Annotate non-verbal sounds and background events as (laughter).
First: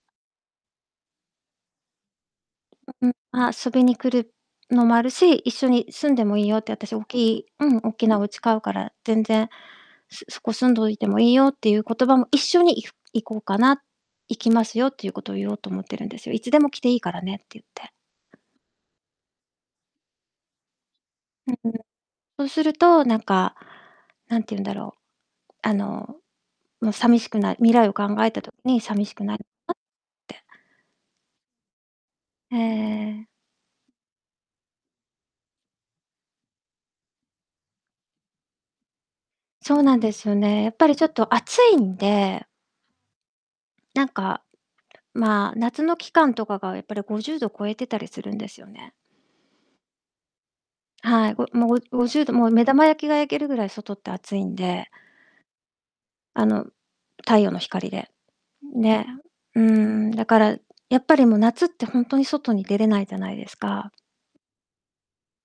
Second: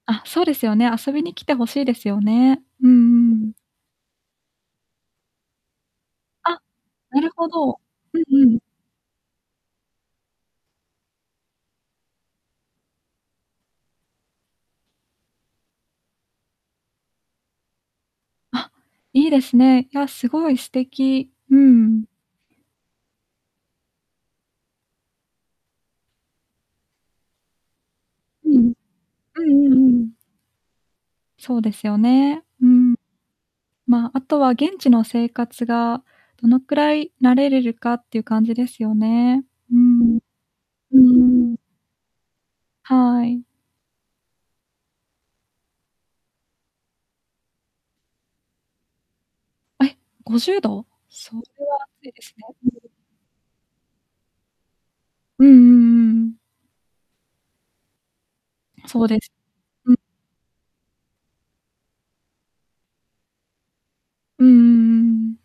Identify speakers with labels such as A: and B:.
A: あ、そうですよね。遊びに来て欲しいですよね。う
B: う、ん、
A: んうん。
B: あ、遊びに来るのう、もあるし、一緒に住んでもいいよ
A: あ、
B: って、あたし、大き
A: なる
B: い
A: ほ
B: うん、
A: ど。
B: おっきな
A: うん
B: うち
A: う
B: 買う
A: ん。
B: から、全然、すそこ住んどいてもいいよってゆう言葉も、一緒にいふ行こうかな行きますよっていうことを言おうと思ってるんですよ。いつでも来ていいからねってゆって。
A: あ、いいですね。いや、すごい素敵、
B: う、
A: うん
B: うん。
A: うん。
B: そうすると、なんか、なんてゆんだろう、あの、も、さみしくない、未来を考えた
A: う
B: 時
A: ん、
B: に、さみしくな (unintelligible)
A: う
B: かっ
A: んうんうんうん。
B: て。
A: そうですよね。
B: ええ
A: うん。
B: ええ。
A: まあ、あとは、現地の生活が、どのくらい慣れれるかっていう感じですよね、
B: そ
A: うー
B: うなんで
A: ん。う
B: すよね。やっぱり
A: ー
B: ちょっと
A: ん。
B: 暑いんで
A: はい。
B: なんか、まあ、夏の期間とかが、やっぱり、50度超えてたりするんですよね。
A: あ、い。50度？
B: はい、
A: そ
B: ごも
A: れ
B: う、
A: は
B: ごご
A: 暑い
B: じゅ
A: で
B: うど、
A: す
B: も
A: ね、
B: う、目玉
A: うん。
B: 焼きが焼けるぐらい外って暑いんで
A: うんうんうん。
B: あの、太陽の光で、
A: そう
B: ね。
A: です。
B: うー
A: うん。
B: ん、だから、やっぱり、も、夏ってほんとに外に出れないじゃないですか。
A: うんうんうんうん。